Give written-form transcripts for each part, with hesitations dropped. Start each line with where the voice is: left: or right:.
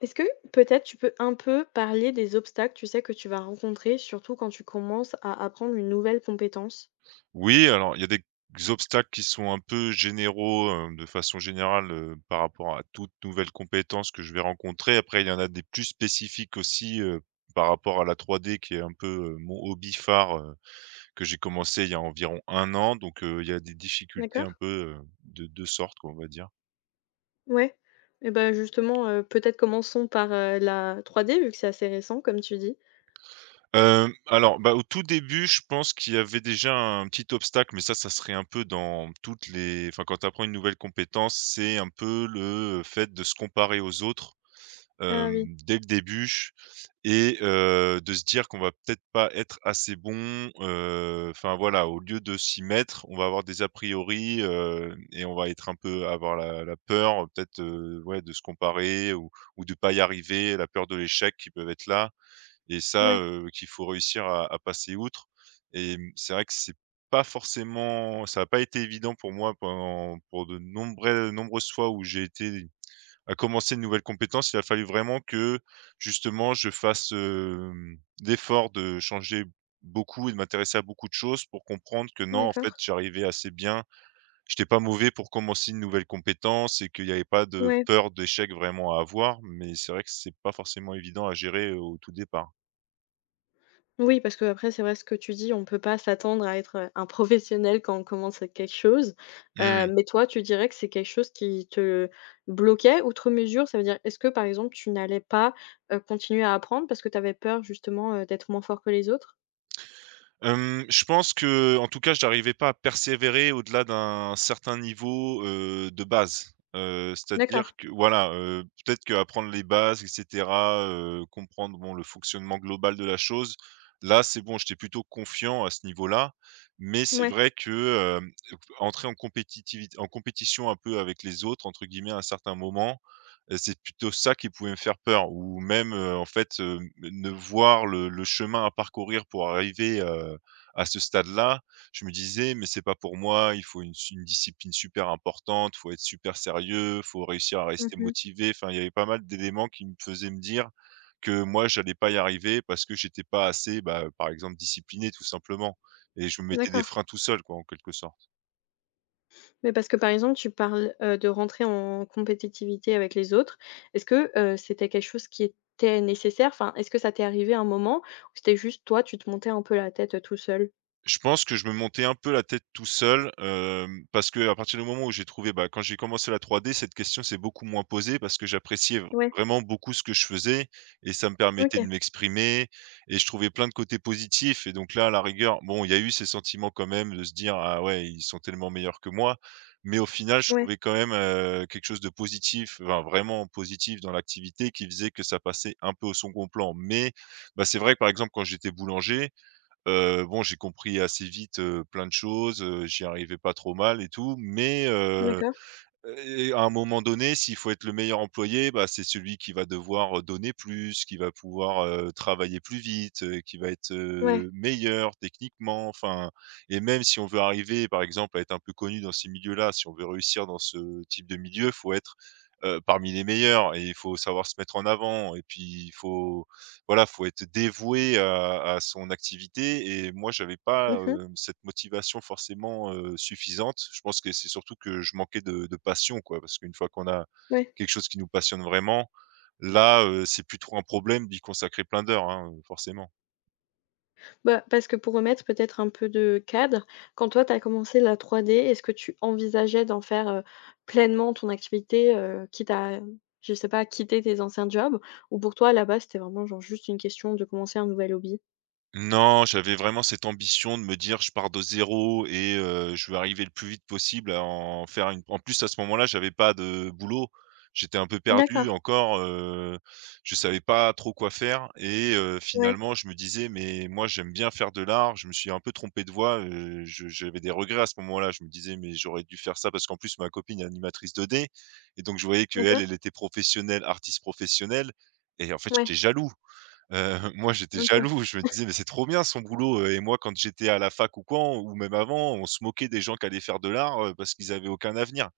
left: Est-ce que peut-être tu peux un peu parler des obstacles, tu sais, que tu vas rencontrer, surtout quand tu commences à apprendre une nouvelle compétence?
right: Oui, alors il y a des obstacles qui sont un peu généraux, de façon générale, par rapport à toute nouvelle compétence que je vais rencontrer. Après, il y en a des plus spécifiques aussi, par rapport à la 3D qui est un peu, mon hobby phare, que j'ai commencé il y a environ un an, donc il y a des difficultés
left: D'accord?
right: un peu, heu, de 2 sortes, quoi, on va dire.
left: Ouais. Et ben justement, peut-être commençons par, la 3D vu que c'est assez récent comme tu dis.
right: Alors, bah, au tout début, je pense qu'il y avait déjà un petit obstacle, mais ça serait un peu dans toutes les, enfin, quand tu apprends une nouvelle compétence, c'est un peu le fait de se comparer aux autres.
left: Ah oui,
right: Dès le début et de se dire qu'on va peut-être pas être assez bon, enfin voilà, au lieu de s'y mettre, on va avoir des a priori, et on va être un peu avoir la peur, peut-être, ouais, de se comparer ou de pas y arriver, la peur de l'échec qui peuvent être là et ça,
left: ouais,
right: qu'il faut réussir à passer outre et c'est vrai que c'est pas forcément ça a pas été évident pour moi pendant pour de nombreuses nombreuses fois où j'ai été à commencer une nouvelle compétence, il a fallu vraiment que justement je fasse, l'effort de changer beaucoup et de m'intéresser à beaucoup de choses pour comprendre que non, en fait,
left: d'accord.
right: j'arrivais assez bien. J'étais pas mauvais pour commencer une nouvelle compétence et qu'il n'y avait pas de
left: Ouais.
right: peur d'échec vraiment à avoir, mais c'est vrai que c'est pas forcément évident à gérer, au tout départ.
left: Oui, parce que après c'est vrai ce que tu dis, on peut pas s'attendre à être, un professionnel quand on commence à quelque chose.
right: Mmh.
left: Mais toi, tu dirais que c'est quelque chose qui te bloquait outre mesure? Ça veut dire, est-ce que, par exemple, tu n'allais pas, continuer à apprendre parce que tu avais peur justement, d'être moins fort que les autres?
right: Je pense que, en tout cas, je n'arrivais pas à persévérer au-delà d'un certain niveau, de base. C'est-à-dire
left: D'accord,
right: que voilà, peut-être qu'apprendre les bases et cetera, comprendre, bon, le fonctionnement global de la chose, là, c'est bon, j'étais plutôt confiant à ce niveau-là. Mais c'est
left: ouais.
right: vrai que, entrer en compétition un peu avec les autres, entre guillemets, à un certain moment. C'est plutôt ça qui pouvait me faire peur ou même, en fait, ne voir le chemin à parcourir pour arriver, à ce stade-là. Je me disais: «Mais c'est pas pour moi, il faut une discipline super importante, faut être super sérieux, faut réussir à rester
left: Mmh.
right: motivé». Enfin, il y avait pas mal d'éléments qui me faisaient me dire que moi j'allais pas y arriver parce que j'étais pas assez, bah, par exemple discipliné tout simplement, et je me mettais des
left: D'accord.
right: freins tout seul quoi, en quelque sorte.
left: Mais parce que, par exemple, tu parles, de rentrer en compétitivité avec les autres. Est-ce que, c'était quelque chose qui était nécessaire? Enfin, est-ce que ça t'est arrivé un moment où c'était juste toi, tu te montais un peu la tête, tout seul?
right: Je pense que je me montais un peu la tête tout seul, parce que à partir du moment où j'ai trouvé, bah, quand j'ai commencé la 3D, cette question s'est beaucoup moins posée parce que j'appréciais
left: Ouais,
right: vraiment beaucoup ce que je faisais, et ça me permettait de
left: OK.
right: m'exprimer, et je trouvais plein de côtés positifs. Et donc là, à la rigueur, bon, il y a eu ces sentiments quand même de se dire: «Ah ouais, ils sont tellement meilleurs que moi», mais au final, je
left: Ouais,
right: trouvais quand même, quelque chose de positif, enfin vraiment positif dans l'activité, qui faisait que ça passait un peu au second plan. Mais bah, c'est vrai que, par exemple, quand j'étais boulanger, bon, j'ai compris assez vite, plein de choses, j'y arrivais pas trop mal et tout, mais
left: d'accord.
right: et à un moment donné, s'il faut être le meilleur employé, bah, c'est celui qui va devoir donner plus, qui va pouvoir, travailler plus vite, qui va être,
left: Ouais.
right: meilleur techniquement, enfin. Et même si on veut arriver, par exemple, à être un peu connu dans ces milieux-là, si on veut réussir dans ce type de milieu, faut être, parmi les meilleurs, et il faut savoir se mettre en avant, et puis il faut, voilà, faut être dévoué à son activité, et moi j'avais pas,
left: Mmh.
right: cette motivation forcément, suffisante. Je pense que c'est surtout que je manquais de passion quoi, parce qu'une fois qu'on a
left: Ouais.
right: quelque chose qui nous passionne vraiment, là, c'est plus trop un problème d'y consacrer plein d'heures, hein, forcément.
left: Bah, parce que pour remettre peut-être un peu de cadre, quand toi tu as commencé la trois d est-ce que tu envisageais d'en faire, pleinement ton activité, quitte à, je sais pas, quitter tes anciens jobs? Ou pour toi, là-bas c'était vraiment genre juste une question de commencer un nouvel hobby?
right: Non, j'avais vraiment cette ambition de me dire: «Je pars de zéro et je veux arriver le plus vite possible à en faire une». En plus, à ce moment-là, j'avais pas de boulot. J'étais un peu perdu
left: D'accord.
right: encore, je savais pas trop quoi faire, et
left: Ouais.
right: finalement je me disais: «Mais moi j'aime bien faire de l'art». Je me suis un peu trompé de voie, je j'avais des regrets à ce moment-là. Je me disais: «Mais j'aurais dû faire ça», parce qu'en plus ma copine est animatrice 2D, et donc je voyais qu'elle, elle
left: D'accord.
right: elle était professionnelle, artiste professionnelle, et en fait
left: Ouais.
right: j'étais jaloux. Heu, Moi, j'étais
left: OK.
right: jaloux, je me disais: «Mais c'est trop bien son boulot», et moi, quand j'étais à la fac ou quoi, ou même avant, on se moquait des gens qui allaient faire de l'art, parce qu'ils avaient aucun avenir,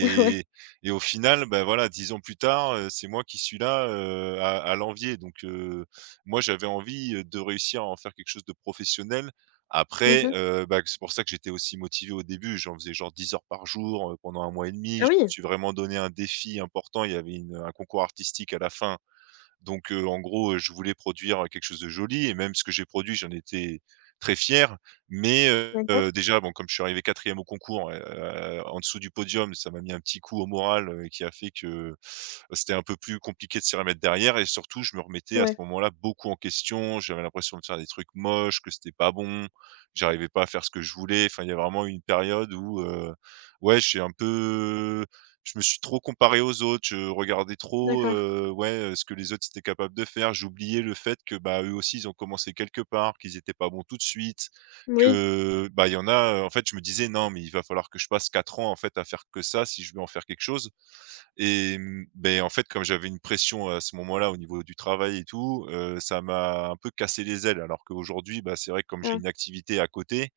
left: Ouais.
right: au final, ben voilà, 10 ans plus tard, c'est moi qui suis là, à l'envier, donc moi, j'avais envie, de réussir à en faire quelque chose de professionnel. Après,
left: Mhm.
right: bah, c'est pour ça que j'étais aussi motivé au début. J'en faisais genre 10 heures par jour, pendant un mois et demi.
left: Ah
right: Je me
left: oui!
right: suis vraiment donné un défi important. Il y avait une un concours artistique à la fin, donc, en gros, je voulais produire quelque chose de joli, et même ce que j'ai produit, j'en étais très fier. Mais,
left: D'accord.
right: déjà, bon, comme je suis arrivé quatrième au concours, ouais, en dessous du podium, ça m'a mis un petit coup au moral, qui a fait que c'était un peu plus compliqué de s'y remettre derrière. Et surtout, je me remettais à ce
left: Ouais.
right: moment-là beaucoup en question. J'avais l'impression de faire des trucs moches, que c'était pas bon, j'arrivais pas à faire ce que je voulais. Enfin, il y a vraiment eu une période où, ouais, j'ai un peu je me suis trop comparé aux autres, je regardais trop,
left: D'accord.
right: ouais, ce que les autres étaient capables de faire. J'oubliais le fait que, bah, eux aussi, ils ont commencé quelque part, qu'ils étaient pas bons tout de suite,
left: Oui.
right: que, bah, il y en a, en fait, je me disais: «Non, mais il va falloir que je passe 4 ans, en fait, à faire que ça si je veux en faire quelque chose». Et beh, en fait, comme j'avais une pression à ce moment-là au niveau du travail et tout, ça m'a un peu cassé les ailes, alors qu'aujourd'hui, bah, c'est vrai que comme j'ai
left: Ah.
right: une activité à côté,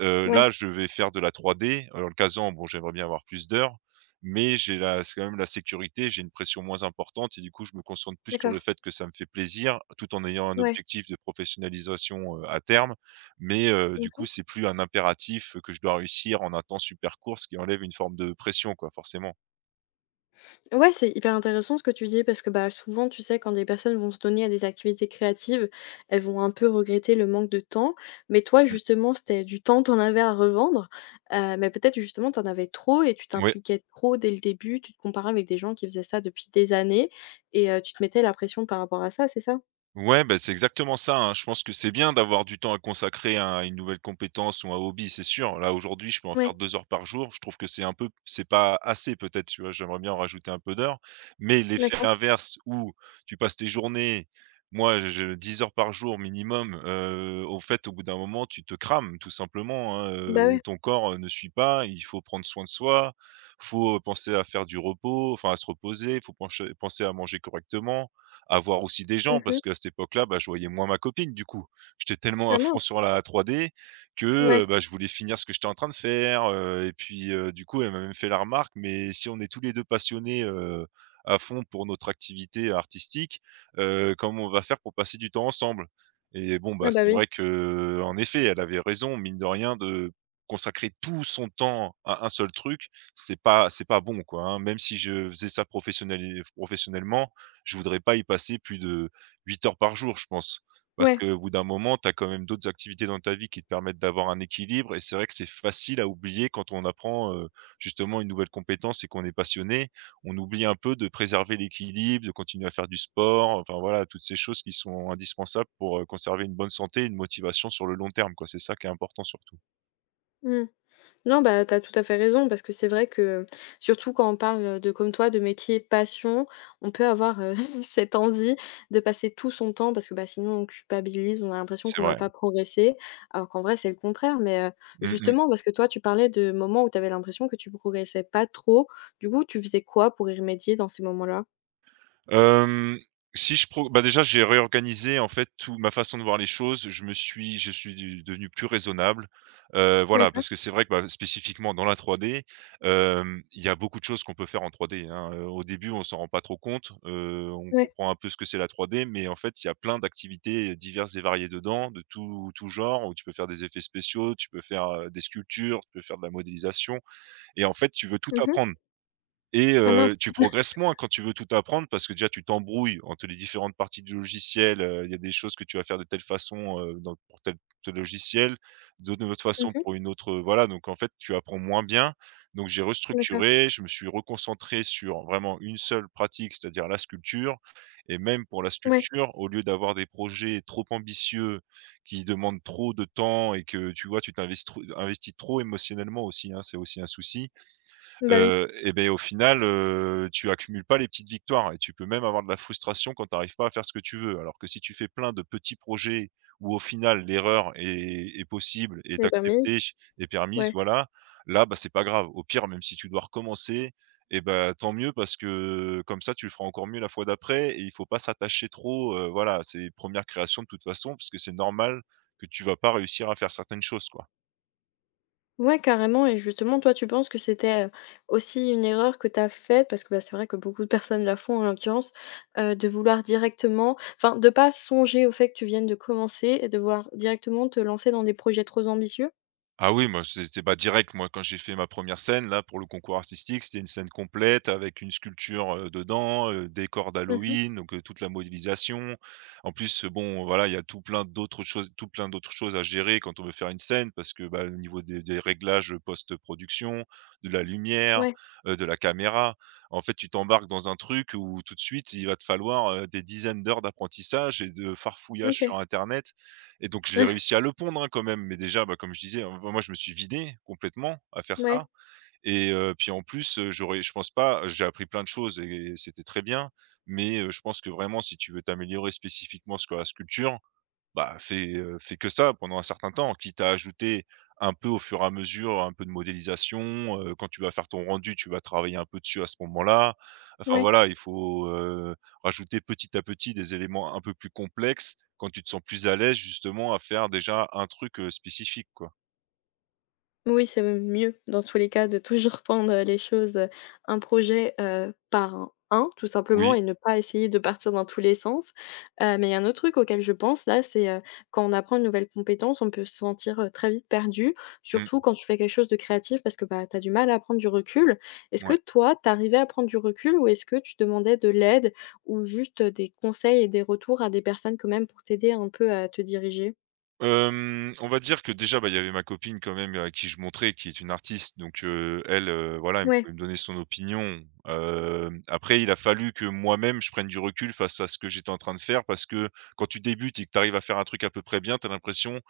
left: Ouais.
right: Là, je vais faire de la 3D. Alors, le Kazan, bon, j'aimerais bien avoir plus d'heures, mais j'ai la c'est quand même la sécurité, j'ai une pression moins importante, et du coup, je me concentre plus sur
left: D'accord.
right: le fait que ça me fait plaisir, tout en ayant un
left: Ouais.
right: objectif de professionnalisation, à terme. Mais, du coup,
left: Mmh.
right: c'est plus un impératif que je dois réussir en un temps super court, ce qui enlève une forme de pression, quoi, forcément.
left: Ouais, c'est hyper intéressant ce que tu dis parce que bah, souvent, tu sais, quand des personnes vont se donner à des activités créatives, elles vont un peu regretter le manque de temps. Mais toi, justement, c'était du temps, t'en avais à revendre. Mais peut-être justement, t'en avais trop et tu
right: Ouais.
left: t'impliquais trop dès le début. Tu te comparais avec des gens qui faisaient ça depuis des années et tu te mettais la pression par rapport à ça, c'est ça?
right: Ouais, bah, c'est exactement ça, hein. Je pense que c'est bien d'avoir du temps à consacrer à une nouvelle compétence ou un hobby, c'est sûr. Là, aujourd'hui, je peux en
left: Ouais,
right: faire 2 heures par jour. Je trouve que c'est un peu c'est pas assez peut-être, tu vois? J'aimerais bien en rajouter un peu d'heures, mais l'effet
left: d'accord.
right: inverse où tu passes tes journées, moi, je 10 heures par jour minimum, au fait, au bout d'un moment, tu te crames tout simplement, hein,
left: Bah ouais.
right: ton corps, ne suit pas. Il faut prendre soin de soi, faut penser à faire du repos, enfin à se reposer, faut pencher penser à manger correctement, à voir aussi des gens,
left: Mhm.
right: parce qu'à cette époque-là, bah, je voyais moins ma copine du coup. J'étais tellement à
left: Ah
right: fond
left: mince.
right: sur la 3D que,
left: Ouais.
right: bah, je voulais finir ce que j'étais en train de faire, et puis, du coup, elle m'a même fait la remarque: «Mais si on est tous les 2 passionnés, à fond pour notre activité artistique, comment on va faire pour passer du temps ensemble?» Et bon, bah,
left: Ah bah
right: c'est
left: oui.
right: vrai que, en effet, elle avait raison, mine de rien. De consacrer tout son temps à un seul truc, c'est pas bon quoi, hein. Même si je faisais ça professionneli professionnellement, je voudrais pas y passer plus de 8 heures par jour, je pense. Parce
left: Ouais.
right: qu'au bout d'un moment, tu as quand même d'autres activités dans ta vie qui te permettent d'avoir un équilibre et c'est vrai que c'est facile à oublier quand on apprend, justement une nouvelle compétence et qu'on est passionné. On oublie un peu de préserver l'équilibre, de continuer à faire du sport, enfin voilà, toutes ces choses qui sont indispensables pour, conserver une bonne santé une motivation sur le long terme, quoi. C'est ça qui est important surtout.
left: Mm. Non, bah, tu as tout à fait raison parce que c'est vrai que, surtout quand on parle, de comme toi, de métier passion, on peut avoir, cette envie de passer tout son temps parce que, bah, sinon on culpabilise, on a l'impression
right: C'est
left: qu'on va
right: vrai.
left: pas progresser, alors qu'en vrai c'est le contraire. Mais,
right: Mmh.
left: justement parce que toi tu parlais de moments où tu avais l'impression que tu progressais pas trop, du coup tu faisais quoi pour y remédier dans ces moments-là?
right: Hem, si je pro Bah, déjà, j'ai réorganisé, en fait, tout ma façon de voir les choses. Je me suis je suis du devenu plus raisonnable, voilà,
left: D'accord,
right: parce que c'est vrai que, bah, spécifiquement dans la trois d. Il y a beaucoup de choses qu'on peut faire en trois d, hein. Au début, on s'en rend pas trop compte, on
left: ouais.
right: comprend un peu ce que c'est la trois d, mais en fait, il y a plein d'activités diverses et variées dedans, de tout genre, où tu peux faire des effets spéciaux, tu peux faire, des sculptures, tu peux faire de la modélisation et en fait, tu veux tout
left: Mmh mh.
right: apprendre. Et
left: Ah mince.
right: tu progresses moins quand tu veux tout apprendre parce que déjà tu t'embrouilles entre les différentes parties du logiciel. Il y a des choses que tu vas faire de telle façon, dans pour tel logiciel, d'une autre façon
left: Mmh.
right: pour une autre, voilà donc en fait tu apprends moins bien. Donc j'ai
left: D'accord.
right: restructuré, je me suis reconcentré sur vraiment une seule pratique, c'est-à-dire la sculpture, et même pour la
left: Ouais.
right: sculpture, au lieu d'avoir des projets trop ambitieux qui demandent trop de temps et que tu vois, tu t'investis tr investis trop émotionnellement aussi, hein, c'est aussi un souci.
left: Bah, oui,
right: Et beh, au final, tu accumules pas les petites victoires et tu peux même avoir de la frustration quand tu arrives pas à faire ce que tu veux. Alors que si tu fais plein de petits projets où au final l'erreur est possible, est
left: les permis
right: acceptée, est permise,
left: ouais.
right: voilà, là, bah, c'est pas grave. Au pire, même si tu dois recommencer, et ben tant mieux parce que comme ça tu le feras encore mieux la fois d'après, et il faut pas s'attacher trop, voilà, à ses 1 créations de toute façon, parce que c'est normal que tu vas pas réussir à faire certaines choses, quoi.
left: Ouais, carrément et justement, toi, tu penses que c'était, aussi une erreur que tu as faite parce que, bah, c'est vrai que beaucoup de personnes la font en l'occurrence, de vouloir directement enfin, de pas songer au fait que tu viennes de commencer et de vouloir directement te lancer dans des projets trop ambitieux?
right: Ah oui, moi, c'était pas direct. Moi, quand j'ai fait ma première scène, là, pour le concours artistique, c'était une scène complète avec une sculpture dedans, décor
left: Mmh.
right: d'Halloween, donc toute la modélisation. En plus, bon, voilà, il y a tout plein d'autres choses, tout plein d'autres choses à gérer quand on veut faire une scène, parce que bah, au niveau des réglages post-production, de la lumière,
left: Ouais,
right: de la caméra, en fait, tu t'embarques dans un truc où tout de suite, il va te falloir des dizaines d'heures d'apprentissage et de farfouillage sur
left: OK.
right: Internet, et donc j'ai réussi à le pondre, hein, quand même, mais déjà, bah, comme je disais, hein, moi je me suis vidé complètement à faire ça.
left: Ouais,
right: Et puis en plus, j'aurais je pense pas, j'ai appris plein de choses et c'était très bien, mais je pense que vraiment si tu veux t'améliorer spécifiquement sur la sculpture, bah, fais que ça pendant un certain temps, quitte à ajouter un peu au fur et à mesure, un peu de modélisation. Quand tu vas faire ton rendu, tu vas travailler un peu dessus à ce moment-là. Enfin
left: ouais.
right: voilà, il faut, rajouter petit à petit des éléments un peu plus complexes quand tu te sens plus à l'aise justement à faire déjà un truc, spécifique quoi.
left: Oui, c'est même mieux dans tous les cas de toujours prendre, les choses, un projet, par un, tout simplement
right: Oui,
left: et ne pas essayer de partir dans tous les sens. Mais il y a un autre truc auquel je pense là, c'est, quand on apprend une nouvelle compétence, on peut se sentir, très vite perdu, surtout
right: mmh,
left: quand tu fais quelque chose de créatif parce que, bah, tu as du mal à prendre du recul. Est-ce que
right: ouais.
left: toi, tu arrivais à prendre du recul ou est-ce que tu demandais de l'aide ou juste, des conseils et des retours à des personnes quand même pour t'aider un peu à te diriger?
right: On va dire que déjà, bah, il y avait ma copine quand même à qui je montrais, qui est une artiste, donc elle, voilà, elle
left: Ouais,
right: pouvait me donner son opinion. Après il a fallu que moi-même je prenne du recul face à ce que j'étais en train de faire, parce que quand tu débutes et que tu arrives à faire un truc à peu près bien, tu as l'impression,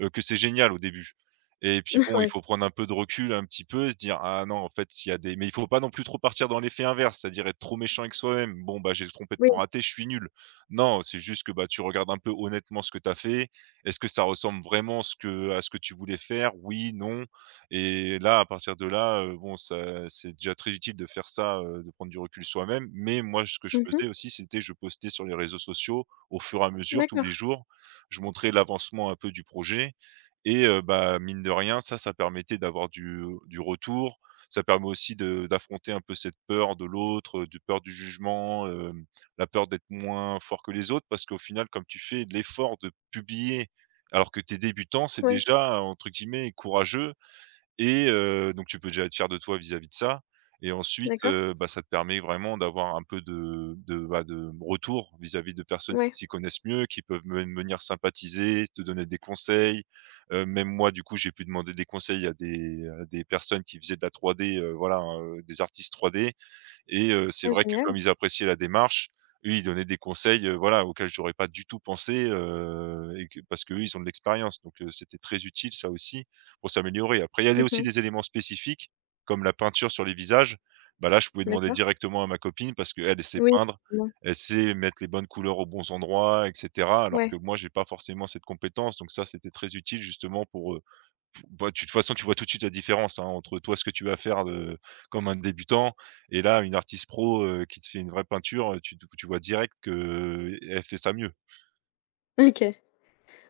right: que c'est génial au début, et puis bon, il
left: ouais,
right: faut prendre un peu de recul, un petit peu se dire : « Ah non, en fait, il y a des... » mais il faut pas non plus trop partir dans l'effet inverse, c'est-à-dire être trop méchant avec soi-même. Bon, bah, j'ai
left: oui.
right: complètement raté, je suis nul. Non, c'est juste que, bah, tu regardes un peu honnêtement ce que tu as fait, est-ce que ça ressemble vraiment ce que à ce que tu voulais faire? Oui, non? Et là, à partir de là, bon, ça c'est déjà très utile de faire ça, de prendre du recul soi-même. Mais moi, ce que je
left: Mmh.
right: faisais aussi, c'était je postais sur les réseaux sociaux au fur et à mesure, tous les
left: D'accord.
right: jours. Je montrais l'avancement un peu du projet, et bah, mine de rien, ça permettait d'avoir du retour. Ça permet aussi de d'affronter un peu cette peur de l'autre, du peur du jugement, la peur d'être moins fort que les autres. Parce qu'au final, comme tu fais l'effort de publier alors que t'es débutant, c'est
left: Ouais,
right: déjà, entre guillemets, « courageux », et donc tu peux déjà être fier de toi vis-à-vis de ça, et ensuite,
left: d'accord.
right: bah, ça te permet vraiment d'avoir un peu de, bah, de retour vis-à-vis de personnes qui
left: Ouais.
right: s'y connaissent mieux, qui peuvent même venir sympathiser, te donner des conseils. Même moi, du coup, j'ai pu demander des conseils à des personnes qui faisaient de la 3D, voilà, hein, des artistes 3D, et c'est
left: Ah
right: vrai que
left: génial.
right: comme ils appréciaient la démarche, eux, ils donnaient des conseils, voilà, auxquels j'aurais pas du tout pensé, et que parce qu'eux, ils ont de l'expérience, donc c'était très utile ça aussi pour s'améliorer. Après, il y avait aussi
left: Mmh.
right: des éléments spécifiques, comme la peinture sur les visages. Bah là, je pouvais demander
left: D'accord.
right: directement à ma copine parce qu'elle sait
left: Oui,
right: peindre,
left: bon,
right: elle sait mettre les bonnes couleurs aux bons endroits et cetera, alors que
left: ouais,
right: moi, j'ai pas forcément cette compétence, donc ça, c'était très utile justement pour, bah, tu de toute façon, tu vois tout de suite la différence, hein, entre toi, ce que tu vas faire de comme un débutant, et là, une artiste pro, qui te fait une vraie peinture, tu vois direct qu'elle fait ça mieux.
left: OK.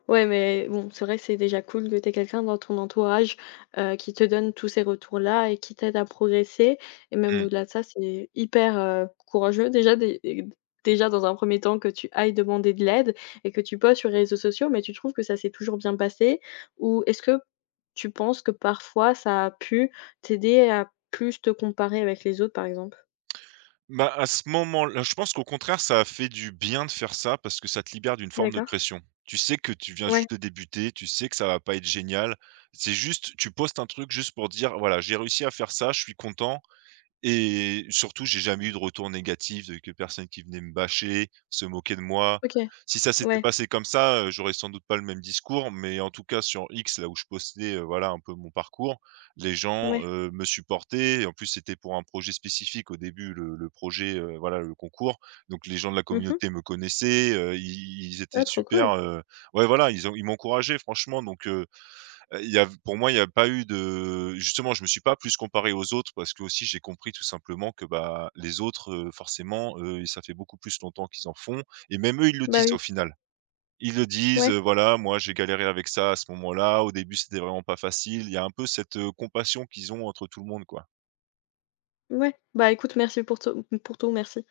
left: Ouais, mais bon, c'est vrai que c'est déjà cool que tu quelqu'un dans ton entourage, qui te donne tous ces retours-là et qui t'aide à progresser et même
right: Mmh.
left: au-delà de ça, c'est hyper, courageux déjà dé dé déjà dans un premier temps que tu ailles demander de l'aide et que tu postes sur les réseaux sociaux, mais tu trouves que ça s'est toujours bien passé? Ou est-ce que tu penses que parfois ça a pu t'aider à plus te comparer avec les autres, par exemple?
right: Bah, à ce moment-là, je pense qu'au contraire, ça a fait du bien de faire ça parce que ça te libère d'une forme de
left: D'accord.
right: pression. Tu sais que tu viens
left: Ouais.
right: juste de débuter, tu sais que ça va pas être génial. C'est juste tu postes un truc juste pour dire : « Voilà, j'ai réussi à faire ça, je suis content ». Et surtout, j'ai jamais eu de retour négatif de que personne qui venait me bâcher, se moquer de moi.
left: OK.
right: Si ça s'était
left: Ouais.
right: passé comme ça, j'aurais sans doute pas le même discours, mais en tout cas sur X, là où je postais, voilà un peu mon parcours, les gens,
left: Ouais.
right: me supportaient, et en plus c'était pour un projet spécifique au début, le projet, voilà, le concours. Donc les gens de la
left: Mmh mh.
right: communauté me connaissaient, ils étaient
left: Ah trop
right: super,
left: cool.
right: ouais voilà, ils m'encourageaient franchement, donc il y a pour moi, il n'y a pas eu de justement, je me suis pas plus comparé aux autres parce que aussi j'ai compris tout simplement que, bah, les autres, forcément, ça fait beaucoup plus longtemps qu'ils en font, et même eux, ils le
left: Bah
right: disent au
left: oui,
right: final. Ils le disent,
left: ouais,
right: Voilà, moi j'ai galéré avec ça à ce moment-là. Au début, c'était vraiment pas facile ». Il y a un peu cette, compassion qu'ils ont entre tout le monde, quoi.
left: ouais. Bah écoute, merci pour tout, merci.